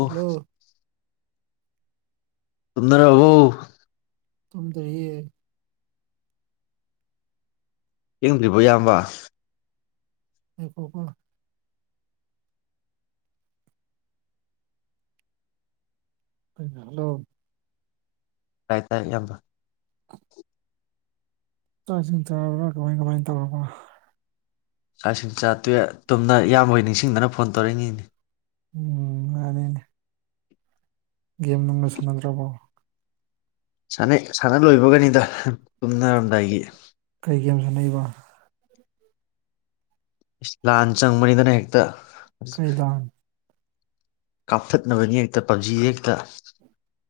hello ꯇꯨꯝꯅꯔꯕꯣ ꯇꯨꯝꯗꯔꯤꯌꯦ ꯊꯦꯡꯗ꯭ꯔꯤꯕꯣ ꯏꯌꯥꯝꯕ ꯑꯩꯀꯣꯀ ꯍꯜꯂꯣ ꯇꯥꯏ ꯇꯥꯏ ꯏꯌꯥꯝꯕ ꯆꯥꯛ ꯏꯁꯤꯡ ꯆꯔꯥꯕꯔꯥ ꯀꯃꯥꯏ ꯀꯃꯥꯏꯅ ꯇꯧꯔꯕ ꯆꯥꯛꯁꯤꯡ ꯆꯥ ꯇꯣꯛꯑꯦ ꯇꯨꯝꯅ ꯏꯌꯥꯝꯕꯣꯏ ꯅꯤꯡꯁꯤꯡꯗꯅ ꯐꯣꯟ ꯇꯧꯔꯛꯏꯤꯅꯤꯅꯦ ꯎꯝ ꯃꯅꯤꯅꯦ ꯒꯦꯝ ꯅꯨꯡꯒꯥ ꯁꯥꯟꯅꯗ꯭ꯔꯕꯣ ꯁꯥꯟꯅꯩ ꯁꯥꯟꯅ ꯂꯣꯏꯕꯒꯅꯤꯗ ꯇꯨꯝꯅꯔꯝꯗꯥꯏꯒꯤ ꯀꯩꯒꯦꯝ ꯁꯥꯟꯅꯏꯕ ꯂꯥꯟ ꯆꯪꯕꯅꯤꯗꯅ ꯍꯦꯛꯇ ꯀꯩ ꯂꯥꯟ ꯀꯥꯞꯊꯠꯅꯕꯅꯤ ꯍꯦꯛꯇ ꯄꯞꯖꯤ ꯌꯦꯛꯇ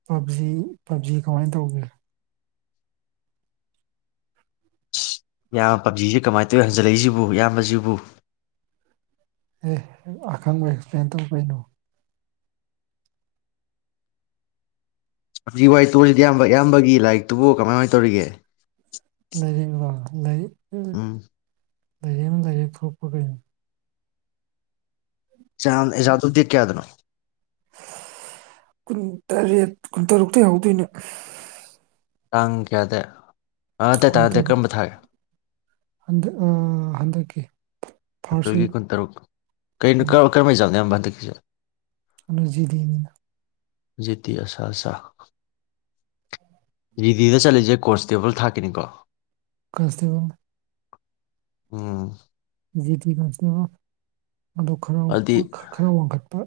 ꯄꯞꯖꯤ ꯄꯞꯖꯤ ꯀꯃꯥꯏꯅ ꯇꯧꯒꯦ ꯄꯕꯖꯤꯁꯦ ꯀꯃꯥꯏꯅ ꯇꯧꯋ ꯍꯟꯖꯤꯜꯂꯛꯏꯁꯤꯕꯨ ꯏꯌꯥꯝꯕꯁꯤꯕꯨ ꯑꯦ ꯑꯈꯪꯕ ꯑꯦꯛꯁꯄ꯭ꯂꯦꯟ ꯇꯧꯕ ꯀꯩꯅꯣ ꯍꯧꯖꯤꯛ ꯋꯥꯏ ꯇꯣꯁꯤꯗꯤ ꯑꯌꯥꯝꯕ ꯑꯌꯥꯝꯕꯒꯤ ꯂꯥꯏꯔꯤꯛꯇꯨꯕꯨ ꯀꯃꯥꯏ ꯀꯥꯏꯅ ꯇꯧꯔꯤꯒꯦ ꯂꯩꯔꯤꯛ ꯔꯣ ꯂꯥꯏꯔꯤꯛ ꯎꯝ ꯂꯩꯥꯏꯔ ꯑꯃ ꯂꯩꯥꯏꯔꯦ ꯊꯣꯄꯀꯩꯅꯣ ꯆꯥꯜ ꯑꯦꯛꯖꯥꯝꯗꯣ ꯗꯦꯠ ꯀꯌꯥꯗꯅꯣ ꯀꯨꯟꯇꯔꯦꯠ ꯀꯨꯟꯇꯔꯨꯛꯇ ꯍꯧꯗꯣꯏꯅꯦ ꯇꯥꯡ ꯀꯌꯥꯗꯩ ꯀꯨꯟꯇꯔꯨꯛꯟꯗꯛ ꯍꯟꯗꯛꯀꯤ ꯐꯥꯔꯁ ꯑꯦꯄ꯭ꯔꯤꯜꯒꯤ ꯋꯤꯛ ꯀꯨꯟꯇꯔꯨꯛ ꯀꯩꯅꯣ ꯀ ꯀꯔꯝꯍꯥꯏ ꯆꯥꯅꯣ [inaudible] ꯑꯖꯤꯗꯅꯤꯅ ꯖꯤꯇꯤ ꯑꯁꯥ ꯆ ꯖꯤꯗꯤꯗ ꯆꯠꯂꯤꯁꯦ ꯀꯣꯟꯁꯇꯦꯕꯜ ꯊꯥꯛꯀꯤꯅꯤꯀꯣ ꯀꯁꯇꯕꯣ ꯎꯝ ꯖꯦꯇꯤ ꯀꯅꯁꯇꯦꯕ ꯑꯗꯨ ꯈꯔ ꯑꯗꯨꯗꯤ ꯈꯔ ꯋꯥꯡꯈꯠꯄ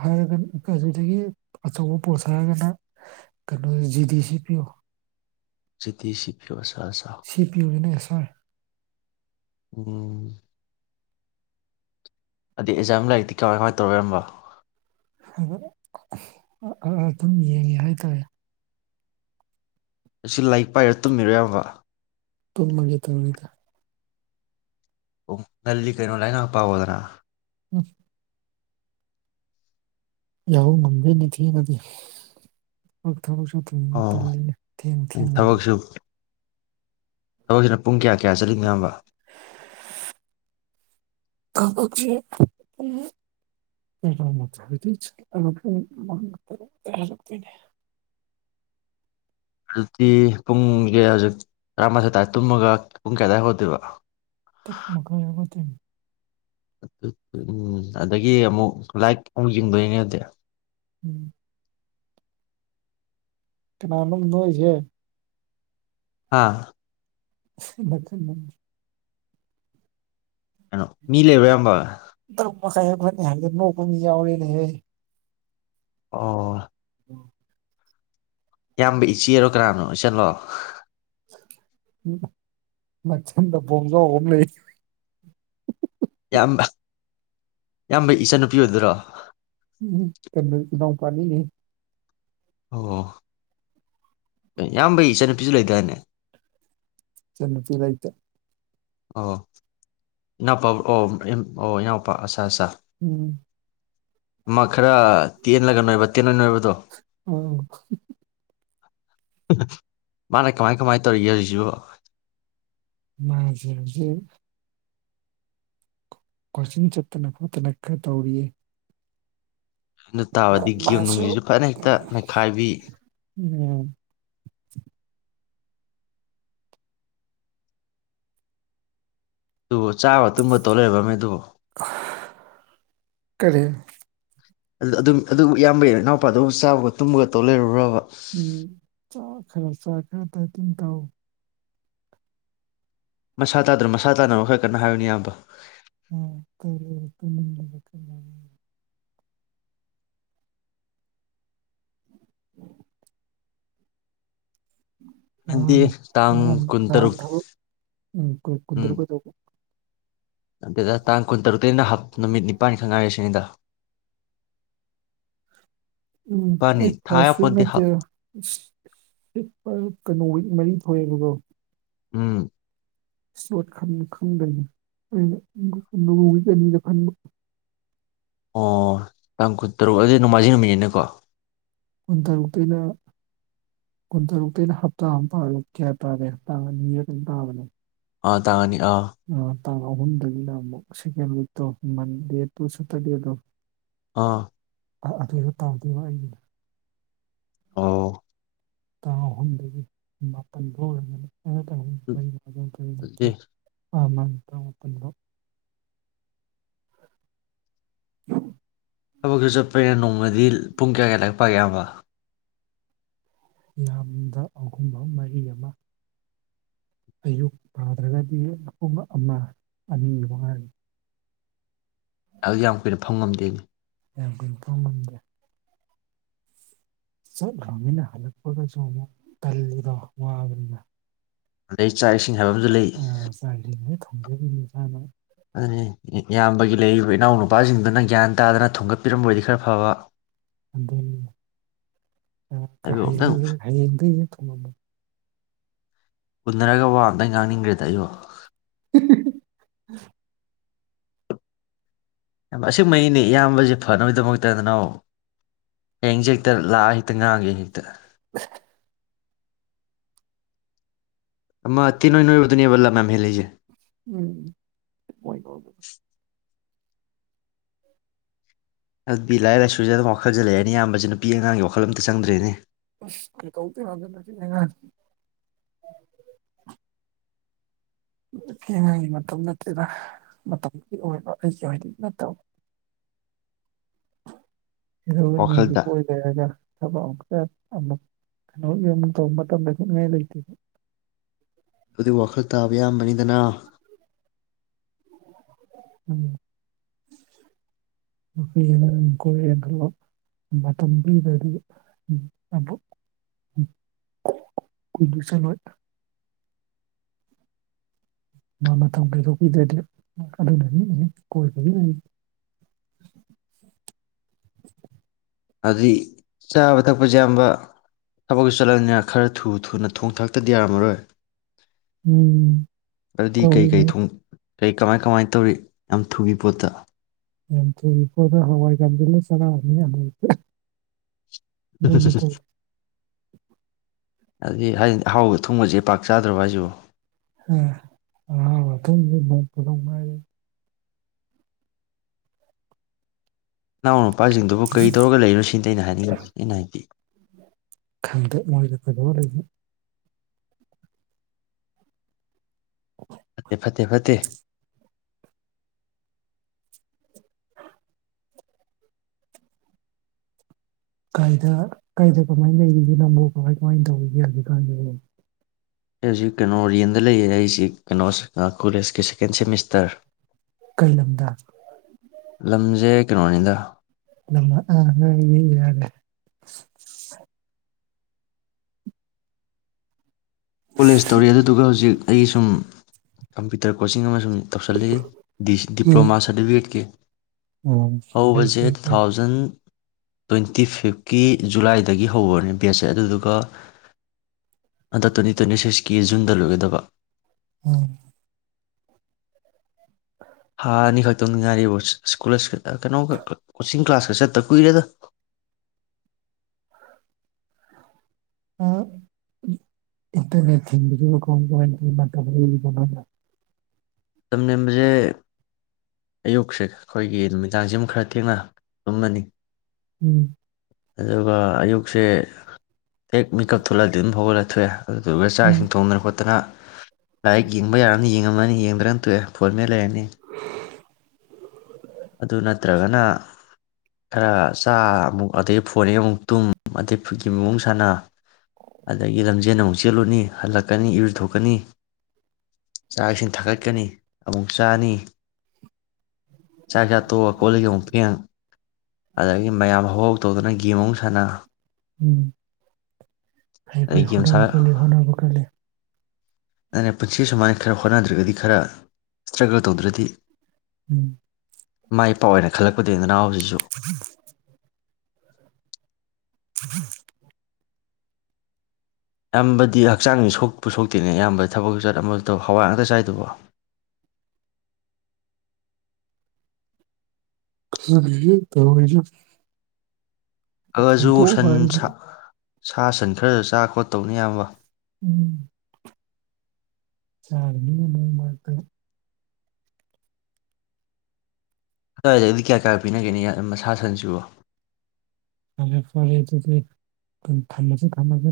ꯍꯥꯏꯔꯒ ꯑꯗꯨꯗꯒꯤ ꯑꯆꯧꯕ ꯄꯣꯠ ꯍꯥꯏꯔꯒꯅ ꯀꯩꯅꯣ ꯖꯤꯗꯤ ꯁꯤ ꯄꯤꯌꯨ ꯖꯤꯇꯤꯁꯤꯄꯤꯌꯣꯁꯤ ꯁꯤ ꯄꯤꯌꯨꯅ ꯑꯦꯁ ꯍꯣꯏ ꯎꯝ ꯑꯗꯩ ꯑꯦꯛꯖꯥꯝ ꯂꯥꯏꯔꯤꯛꯇꯤ ꯀꯃꯥꯏ ꯀꯃꯥꯏ ꯇꯧꯔꯦ ꯏꯌꯥꯝꯕ ꯑꯗꯨꯝ ꯌꯦꯡꯉꯦ ꯍꯥꯏꯇꯥꯔꯦ ꯑꯁꯤ ꯂꯥꯏꯛ ꯄꯥꯏꯔ ꯇꯨꯝꯃꯤꯔꯣ ꯑꯌꯥꯝꯕ ꯇꯨꯃꯥꯒꯦ ꯇꯧꯔꯤꯗ ꯉꯜꯂꯤ ꯀꯩꯅꯣ ꯂꯥꯔꯤꯛ ꯉꯍꯥꯛ ꯄꯈꯣꯗꯅ ꯎꯝ ꯌꯥꯍꯧ ꯉꯝꯗꯤ ꯅꯤꯡꯊꯤꯅꯗꯤ ꯊꯕꯛ ꯁꯊꯨꯅ ꯑꯣ ꯄꯜꯂꯤꯅ ꯊꯦꯡ ꯊꯦꯡꯒꯜꯂꯤ ꯊꯗꯛꯁꯤꯅ ꯄꯨꯡ ꯀꯌꯥ ꯀꯌꯥ ꯆꯠꯂꯤ ꯃꯌꯥꯝꯕ ꯊꯕꯛꯁꯦ ꯄꯨꯡ ꯅꯤꯄꯥꯜ ꯃꯈꯥꯏꯗꯩ ꯆꯇꯂꯒ ꯄꯨꯡ ꯃꯉꯥ ꯇꯥꯔꯨꯛ ꯇ ꯍꯥꯜꯂꯛꯇꯣꯏꯅꯦ ꯑꯗꯨꯗꯤ ꯄꯨꯡꯁꯦ ꯍꯧꯖꯤꯛ ꯇꯔꯥꯃꯊꯣꯏ ꯇꯥꯔ ꯇꯨꯃꯂꯒ ꯨꯄꯨꯡ ꯀꯌꯥꯗꯥꯏ ꯍꯧꯒꯠꯇꯣꯏꯕ ꯇꯔꯨꯛ ꯃꯈꯥꯏ ꯍꯧꯒꯠꯇꯣꯏꯅꯦ ꯎꯝ ꯑꯗꯒꯤ ꯑꯃꯨꯛ ꯂꯥꯏꯛ ꯑꯃꯨꯛ ꯌꯦꯡꯗꯣꯏꯅꯦ ꯑꯗꯨꯗꯤ ꯎꯝ ꯀꯅꯥꯅꯣꯝ ꯅꯣꯛ ꯏ ꯖꯦ ꯍꯥꯥ [unintelligible] ꯀꯩꯅꯣ ꯃꯤ ꯂꯩꯕ꯭ꯔ ꯌꯥꯝꯌꯥꯝꯕ ꯇꯔꯨꯛ ꯃꯈꯥꯏ ꯍ ꯐꯅꯤ ꯍꯪꯦ ꯅꯣꯛꯄ ꯃꯤ ꯌꯥꯎꯔꯦꯅꯦꯍꯦ ꯑꯣ ꯎꯝ ꯏꯌꯥꯝꯕ ꯏꯆꯦꯔꯣ ꯀꯅꯥꯅꯣ ꯏꯆꯟꯂꯣ ꯎ ꯃꯆꯟꯗ ꯕꯣꯝꯖꯥꯎ ꯑꯝ ꯂꯩ ꯏꯌꯥꯝꯕ ꯏꯌꯥꯝꯕ ꯏꯆꯟꯅꯨꯄꯤ ꯑꯣꯏꯗꯣꯏꯔꯣ ꯎꯝ ꯀꯩꯅꯣ ꯏꯅꯥꯎ ꯄꯅꯤꯅꯤ ꯑꯣ ꯌꯥꯝꯕꯩ ꯏꯆꯟꯅꯨꯄꯤꯁꯨ ꯂꯩꯗꯥꯏꯅꯦ ꯏꯆꯟ ꯅꯨꯄꯤ ꯂꯩꯇꯦ ꯑꯣ ꯏꯅꯥꯎꯄꯥ ꯑꯣ ꯑꯣ ꯏꯅꯥꯎꯄꯥ ꯑꯁ ꯑꯆꯥ ꯎꯝ ꯃꯥ ꯈꯔ ꯇꯦꯜꯂꯒ ꯇꯦꯟꯅꯣꯏ ꯅꯣꯏꯕꯗꯣ ꯑꯣ ꯃꯥꯅ ꯀꯃꯥꯏ ꯀꯃꯥꯏ ꯇꯧꯔꯤꯒꯦ ꯍꯧꯖꯤꯛꯁꯤꯕꯨ ꯃꯥꯁꯦ ꯍꯨꯖꯤꯛ ꯀꯣꯆꯤꯡ ꯆꯠꯇꯅ ꯈꯣꯠꯇꯅ ꯈꯔ ꯇꯧꯔꯤꯌꯦ ꯑꯗꯨ ꯇꯥꯕꯗꯤ ꯒꯦꯝ ꯃꯥꯁꯨ ꯅꯨꯡꯁꯤꯁꯨ ꯐꯅ ꯍꯦꯛꯇ ꯅꯩꯈꯥꯏꯕꯤ ꯎꯝ ꯑꯗꯨꯕꯨ ꯆꯥꯕ ꯇꯨꯝꯕ ꯇꯧ ꯂꯩꯔꯕꯃꯦ ꯑꯗꯨꯕꯨ ꯑꯍ ꯀꯔꯤ ꯑꯗꯨꯝ ꯑꯗꯨꯝ ꯏꯌꯥꯝꯕꯩ ꯏꯅꯥꯎꯄꯥꯗꯨꯕꯨ ꯆꯥꯕꯒ ꯇꯨꯝꯕꯒ ꯇꯧ ꯂꯩꯔꯕꯕ ꯎꯝ ꯆꯥ ꯈꯔ ꯆꯥꯏ ꯈ ꯗꯥꯏꯇꯤꯡ ꯇꯧ ꯃꯁꯥ ꯇꯥꯗ꯭ꯔꯣ ꯃꯁꯥ ꯇꯥꯅꯕ ꯈꯔ ꯀꯟꯅ ꯍꯥꯏꯌꯨꯅꯦ ꯏꯌꯥꯝꯕ ꯑ ꯀꯔ [unintelligible] ꯍꯥꯏꯗꯤ ꯅꯍꯥꯟ ꯇꯥꯡ ꯅꯉꯣꯟ ꯗꯥꯟ ꯀꯨꯟꯇꯔꯨꯛ ꯊꯧ ꯀꯨꯟꯇꯔꯨꯛ ꯀꯩꯗꯧꯕ ꯌꯥꯝꯗꯦꯗ ꯇꯥꯡ ꯀꯨꯟꯇꯔꯨꯛꯇꯩꯅ ꯍꯥꯞ ꯅꯨꯃꯤꯠ ꯅꯤꯄꯥꯥꯟꯅꯤ ꯈꯛꯇꯉꯥꯏꯔꯤꯁꯤꯅꯤꯗ ꯎꯝ ꯅꯤꯄꯥꯜꯅꯤ ꯑꯩ ꯊꯥ ꯐꯔꯁꯋꯤꯛ ꯌꯥꯄꯣꯟꯇꯦ ꯍꯞ ꯅꯠꯇꯔ ꯀꯩꯅꯣ ꯋꯤꯛ ꯃꯔꯤ ꯊꯣꯛꯑꯦꯕꯀꯣ ꯎꯝ ꯁꯂ꯭ꯣꯠ ꯈꯟ ꯈꯪꯗꯒꯅꯤ ꯑꯩꯅ ꯅꯣꯡ ꯅꯤꯅꯤꯗꯪ ꯈꯟꯕ ꯑꯣ ꯇꯥꯡ ꯀꯨꯟꯇꯔꯨꯛ ꯍꯥꯏꯖꯦ ꯅꯣꯡꯃꯥꯏꯖꯤꯡ ꯅꯨꯃꯤꯠꯅꯤꯅꯦꯀꯣ ꯀꯨꯟꯇꯔꯨꯛꯇꯩꯅ ꯀꯨꯟꯇꯔꯨꯛꯇꯩꯅ ꯍꯞꯇꯥ ꯑꯃ ꯄꯥꯔ ꯀꯌꯥ ꯇꯥꯔꯦ ꯇꯥꯡ ꯑꯅꯤꯔ ꯀꯩꯅꯣꯝ ꯇꯥꯕꯅꯦ ꯑ ꯇꯥꯅꯤ ꯑꯥ ꯇꯥꯡ ꯑꯍꯨꯝꯗꯒꯤꯅ ꯑꯃꯨꯛ ꯁꯤꯀꯦꯟ ꯋꯤꯛꯇꯣ ꯃꯟꯗꯦ ꯇꯨꯔ ꯆꯠꯇꯣꯏꯅꯦꯗꯣ ꯑꯥ ꯑ ꯑꯗꯨꯗ ꯇꯥꯗꯣꯏꯕ ꯑꯩꯒꯤꯅ ꯑꯣ ꯇꯥꯡ ꯑꯍꯨꯝꯗꯒꯤ ꯃꯥꯄꯜ ꯐꯥꯎ ꯂꯩꯒꯅꯤ ꯑꯗꯨꯗꯤ [unintelligible] ꯑ ꯃꯠꯇ ꯃꯠꯇꯝꯔꯣ [unintelligible] ꯊꯕꯛꯁꯨ ꯆꯠꯄꯅ ꯅꯣꯡꯃꯗꯤ ꯄꯨꯡ ꯀꯌꯥ ꯀꯌꯥ ꯂꯥꯏꯔꯤꯛ ꯄꯥꯛꯒꯦ ꯑꯌꯥꯝꯕ ꯌꯥꯝꯗ ꯑꯍꯨꯝ ꯑꯍꯨꯝ ꯃꯔꯤ ꯑꯃ ꯑꯌꯨꯛ ꯄꯥꯗ꯭ꯔꯒꯗꯤ ꯄꯨꯡ ꯑꯃ ꯑꯅꯤ ꯃꯉꯥꯏꯔꯦ ꯑꯗꯨ ꯌꯥꯝ ꯀꯨꯏꯅ ꯐꯝ ꯉꯝꯗꯦꯅꯤ ꯌꯥꯝ ꯀꯨꯏꯅ ꯄꯝ ꯉꯝꯗꯦ ꯆꯠ ꯈꯔꯃꯤꯅ ꯍꯜꯛꯄꯒꯁꯨ ꯑꯃꯨꯛ ꯇꯜꯂꯦꯗꯣ ꯋꯥꯕꯅꯤꯅ [unintelligible] ꯆꯥꯛ ꯏꯁꯤꯡ ꯍꯥꯏꯕ ꯑꯃꯁꯨ ꯂꯩ ꯈꯪꯖꯕꯤ ꯃꯁꯥꯅ ꯑꯗꯨꯅꯤ ꯏꯌꯥꯝꯕꯒꯤ ꯂꯩꯔꯤꯕ ꯏꯅꯥꯎ ꯅꯨꯄꯥꯁꯤꯡꯗꯨꯅ ꯒ꯭ꯌꯥꯟ ꯇꯥꯗꯅ ꯊꯣꯡꯒꯠꯄꯤꯔꯝꯕꯗꯤ ꯈꯔ ꯐꯕ ꯑꯗꯨ ꯅꯤ ꯑꯩꯕꯨ ꯑꯝꯇꯪ ꯍꯌꯦꯡꯒ [unintelligible] ꯎꯅꯔꯒ ꯋꯥ ꯑꯝꯇꯪ ꯉꯥꯡꯅꯤꯡꯈ꯭ꯔꯦꯗ ꯑꯩꯕꯣ [unintelligible] ꯑꯆꯨꯝ ꯃꯩꯅꯦ ꯏꯌꯥꯝꯕꯁꯤ ꯐꯅꯕꯒꯤꯗꯃꯛꯇꯗꯅ ꯍꯌꯦꯡꯁꯦ ꯍꯦꯛꯇ ꯂꯥꯛꯑ ꯍꯦꯛꯇ ꯉꯥꯡꯒꯦ ꯍꯦꯛꯇ [inaudible] ꯑꯃ ꯇꯤꯅꯣꯏ ꯅꯣꯏꯕꯗꯨꯅꯤꯕꯂ ꯂꯝ ꯌꯥꯝ ꯍꯦꯟꯂꯤꯖꯦ ꯎꯝ ꯃꯣꯏꯗꯣ ꯑꯗꯨꯗꯤ ꯂꯥꯏꯔꯤꯛ ꯂꯥꯏꯁꯨꯁꯗ ꯑꯗꯨꯝ ꯋꯥꯈꯜꯁꯦ ꯂꯩꯔꯅꯤ ꯏꯌꯥꯝꯕꯁꯤ ꯅꯨꯄꯤ ꯑꯉꯥꯡꯒꯤ ꯋꯥꯈꯜ ꯑꯝꯇ ꯆꯪꯗ꯭ꯔꯦꯅꯦ ꯑꯁ [unintelligible] ꯅꯨꯄꯤ ꯑꯉꯥꯡꯒꯤ ꯃꯇꯝ ꯅꯠꯇꯦꯗ ꯃꯇꯝꯕꯨꯗꯤ ꯑꯣꯏꯕ ꯑꯩꯒꯤ ꯑꯣꯏꯅꯗꯤ ꯅꯠꯇꯕ [unintelligible] ꯋꯥꯈꯜꯗ ꯀꯣꯏꯗꯧ ꯍꯥꯏꯗ ꯊꯕꯛ ꯑꯃꯨꯛꯆꯇ ꯑꯃꯨꯛ ꯀꯩꯅꯣ ꯌꯨꯝ ꯇꯧꯕ ꯃꯇꯝꯗ ꯇꯠꯅꯤꯡꯉꯥꯏ ꯂꯩꯇꯦ ꯑꯗꯨꯗꯤ ꯋꯥꯈꯜ ꯇꯥꯕ ꯏꯌꯥꯝꯕꯅꯤꯗꯅ ꯎꯝ ꯅꯨꯄꯤ ꯑꯉꯥꯡ ꯀꯣꯏꯔꯦ ꯈꯜꯂꯣ ꯃꯇꯝ ꯄꯤꯗ꯭ꯔꯗꯤ ꯑꯃꯨꯛ ꯀꯨꯏꯅ ꯆꯠꯂꯣꯏ ꯃꯥ ꯃꯇꯝ ꯀꯥꯏꯗꯣꯛꯄꯤꯗ꯭ꯔꯗꯤ ꯑꯗꯨꯅ ꯀꯣꯏ ꯑꯗꯨꯗꯤ ꯆꯥꯕ ꯊꯛꯄꯁꯦ ꯏꯌꯥꯝꯕ ꯊꯕꯛꯁꯨ ꯆꯠꯂꯅꯤꯅ ꯈꯔ ꯊꯨ ꯊꯨꯅ ꯊꯣꯡ ꯊꯥꯛꯇ꯭ꯔꯗꯤ ꯌꯥꯔꯝꯃꯔꯣꯏ ꯎꯝ ꯑꯗꯨꯗꯤ ꯀꯩ ꯀꯩ ꯇꯧꯔꯤꯅꯦ ꯊꯣꯡ ꯀꯩ ꯀꯃꯥꯏ ꯀꯃꯥꯏ ꯇꯧꯔꯤ ꯌꯥꯝ ꯊꯨꯕꯤ ꯄꯣꯠꯇ ꯌꯥꯝ ꯊꯨꯕꯤ ꯄꯣꯠꯇ ꯍꯋꯥꯏ ꯀꯥꯝꯁꯟꯂꯒ [unintelligible] [unintelligible] ꯑꯗꯨꯗꯤ ꯍꯥꯏꯗꯤ ꯑꯍꯥꯎꯕ ꯊꯣꯡꯕꯁꯦ ꯄꯥꯛ ꯆꯥꯗ꯭ꯔꯕ ꯍꯥꯏꯁꯤꯕ‌ꯣ ꯑ ꯑ ꯑꯗꯨ ꯃꯣꯄꯗꯣꯡꯉ ꯑ ꯏꯄꯥꯁꯤꯡꯗꯨꯕꯨ ꯀꯔꯤ ꯇꯧꯔꯒ ꯂꯩꯅꯣ ꯁꯤꯗ ꯑꯩꯅ ꯍꯥꯏꯅꯤꯡꯉ ꯑꯩꯅ ꯍꯥꯏꯕꯤꯨ ꯈꯪꯗꯦ ꯃꯣꯏꯗ ꯀꯩꯗꯧꯔ ꯂꯩꯕꯅꯣ ꯐꯠꯇꯦ ꯐꯠꯇꯦ ꯐꯠꯇꯦ ꯀꯥꯏꯗ ꯀꯥꯏꯗ ꯀꯃꯥꯏꯅ ꯂꯩꯔꯤꯒꯦ ꯅꯕꯨ ꯀꯃꯥꯏ ꯀꯃꯥꯏꯅ ꯇꯧꯔꯤꯒꯦ ꯍꯧꯖꯤꯛꯀꯥꯟꯗ ꯑꯩ ꯍꯧꯖꯤꯛ ꯀꯩꯅꯣꯔꯤꯌꯟꯗ ꯂꯩꯌꯦ ꯑꯩꯁꯤ ꯀꯩꯅꯣ ꯀꯣꯂꯦꯖꯀꯤ ꯁꯦꯀꯦꯟ ꯁꯦꯃꯤꯁꯇꯔ ꯀꯩ ꯂꯝꯗ ꯂꯝꯁꯦ ꯀꯩꯅꯣꯅꯤꯗ ꯂꯝ ꯑꯥ ꯉ ꯌꯦ ꯌꯥꯔꯦ [inaudible] ꯀꯣꯂꯦꯖ ꯇꯧꯔꯤ ꯑꯗꯨꯗꯨꯒ ꯍꯧꯖꯤꯛ ꯑꯩ ꯁꯨꯝ ꯀꯝꯄ꯭ꯌꯨꯇꯔ ꯀꯣꯆꯤꯡ ꯑꯃꯁꯨꯡ ꯇꯧꯁꯜꯂꯛꯏ ꯗꯤꯄ꯭ꯂꯣꯃꯥ ꯁꯥꯔꯇꯤꯐꯤꯀꯦꯠꯀꯤ ꯑꯣ ꯐꯩ ꯍꯧꯕꯖꯦ ꯐꯩ ꯇꯨ ꯐꯩ ꯊꯥꯎꯖꯟ ꯇꯣꯏꯟ ꯇꯤ ꯐꯤꯐꯀꯤ ꯖꯨꯂꯥꯏꯗꯒꯤ ꯍꯧꯕꯅꯦ ꯕꯦꯠꯁꯁꯦ ꯑꯗꯨꯗꯨꯒ ꯇ꯭ꯋꯦꯟꯇꯤ ꯁꯤꯛꯁꯀꯤ ꯖꯨꯟꯗ ꯂꯣꯏꯒꯗꯕ ꯑꯣ ꯊꯥ ꯑꯅꯤ ꯈꯛꯇꯪꯗꯤ ꯉꯥꯏꯔꯤꯕ ꯁ꯭ꯀꯣꯂꯔꯁꯤꯐ ꯀꯩꯅꯣꯒ ꯀꯣꯆꯤꯡ ꯀ꯭ꯂꯥꯁꯀ ꯆꯠꯇ ꯀꯨꯏꯔꯦꯗ ꯑ ꯏꯟꯇꯔꯅꯦꯠ ꯊꯤꯡꯒꯤꯕꯗꯨꯕꯨ ꯀꯃꯥꯏ ꯀꯃꯥꯏ ꯃꯇꯝ ꯂꯦꯟꯂꯤꯕ ꯅꯣꯏꯅ ꯃꯇꯝ ꯂꯦꯟꯕꯖꯦ ꯑꯌꯨꯛꯁꯦ ꯑꯈꯣꯏꯒꯤ ꯅꯨꯃꯤꯗꯥꯡꯁꯤ ꯑꯃ ꯈꯔ ꯊꯦꯡꯅ ꯇꯨꯝꯃꯅꯤ ꯎꯝ ꯑꯗꯨꯒ ꯑꯌꯨꯛꯁꯦ ꯍꯦꯛ ꯃꯤꯀꯞ ꯊꯣꯛꯂꯛꯑꯗꯤ ꯑꯗꯨꯝ ꯍꯧꯒꯠꯂꯛ ꯊꯣꯛꯑꯦ ꯑꯗꯨꯗꯨꯒ ꯆꯥꯛ ꯎꯝ ꯏꯁꯤꯡ ꯊꯣꯡꯗꯅ ꯈꯣꯠꯇꯅ ꯥꯂꯥꯏꯔꯤꯛ ꯌꯦꯡꯕ ꯌꯥꯔꯒꯅ ꯌꯦꯡꯉꯝꯃꯅꯤ ꯌꯦꯡꯗ꯭ꯔꯅ ꯇꯣꯛꯑꯦ ꯐꯣꯟ ꯃꯦꯠ ꯂꯩꯔꯅꯤ ꯑꯗꯨ ꯅꯠꯇ꯭ꯔꯒꯅ ꯈꯔ ꯆꯥ ꯑꯃꯨꯛ ꯑꯗꯩ ꯐ ꯑꯗꯩ ꯑꯃꯨꯛ ꯇꯨꯝ ꯏꯐꯨꯠꯀꯤ ꯃꯋꯣꯡ ꯁꯥꯟꯅ ꯑꯗꯒꯤ ꯂꯝꯖꯦꯟ ꯑꯃꯨꯛ ꯆꯦꯜꯂꯨꯅꯤ ꯍꯜꯂꯛꯀꯅꯤ ꯏꯔꯨ ꯊꯣꯛꯣꯛꯀꯅꯤ ꯆꯥꯛ ꯏꯁꯤꯡ ꯊꯥꯒꯠꯀꯅꯤ ꯑꯃꯨꯛ ꯆꯥꯅꯤ ꯆꯥꯛ ꯆꯥ ꯇꯣꯛꯑ ꯀꯣꯜꯂꯤꯛ ꯑꯃꯨꯛ ꯐꯦꯡ ꯑꯗꯒꯤ ꯃꯌꯥꯝ ꯍꯧꯍꯥꯎ ꯇꯧꯗꯨꯅ ꯒꯦꯝ ꯑꯃꯨ ꯁꯥꯟꯅ ꯎꯝ ꯐꯩ ꯑꯗꯩ ꯐꯩ ꯒꯦꯝ ꯁꯥ ꯍꯣꯠꯅꯕ ꯀꯜꯂꯤ ꯍꯣꯠꯅꯕ ꯀꯜꯂꯤ ꯑꯩꯅ ꯄꯨꯟꯁꯤ ꯁꯨꯃꯥꯏꯅ ꯈꯔ ꯍꯣꯠꯅꯗ꯭ꯔꯒꯗꯤ ꯈꯔ ꯏꯁꯇ꯭ꯔꯒꯜ ꯇꯧꯗ꯭ꯔꯗꯤ ꯎꯝ ꯃꯥꯏ ꯄꯥꯛ ꯑꯣꯏꯅ ꯈꯜꯂꯛ [unintelligible] [inaudible] [inaudible] ꯏꯌꯥꯝꯕꯗꯤ ꯍꯛꯆꯥꯡꯗꯤ ꯁꯣꯛꯄ ꯁꯣꯛꯇꯦꯅꯦ ꯏꯌꯥꯝꯕ ꯊꯕꯛꯁꯨ ꯆꯠ ꯑꯃꯖꯨ ꯆꯧ ꯍꯋꯥꯏ ꯉꯥꯛꯇꯥ ꯆꯥꯏꯗꯨꯕ‌ꯣ ꯈꯪꯗꯔꯦꯗ ꯇꯧꯔꯤꯖꯦ [unintelligible] ꯍꯥꯏꯁꯤꯅꯤ ꯁꯥ ꯁꯟ ꯈꯔꯁꯨ ꯆꯥ ꯈꯣꯠꯇꯧꯅꯦ ꯏꯌꯥꯝꯕ ꯎꯝ ꯆꯥꯔꯅꯤꯅ ꯅꯣꯡ ꯃꯔꯛꯇ ꯑꯗꯨꯋꯥꯏꯗꯒꯥꯗꯤ ꯀꯌꯥ ꯀꯌꯥ ꯄꯤꯅꯒꯦꯅ ꯁꯥ ꯁꯟꯁꯤꯕꯣ ꯐꯔꯦ ꯐꯔꯦ ꯑꯗꯨꯗꯤ ꯊꯝꯃꯒꯦ ꯊꯝꯃꯒꯦ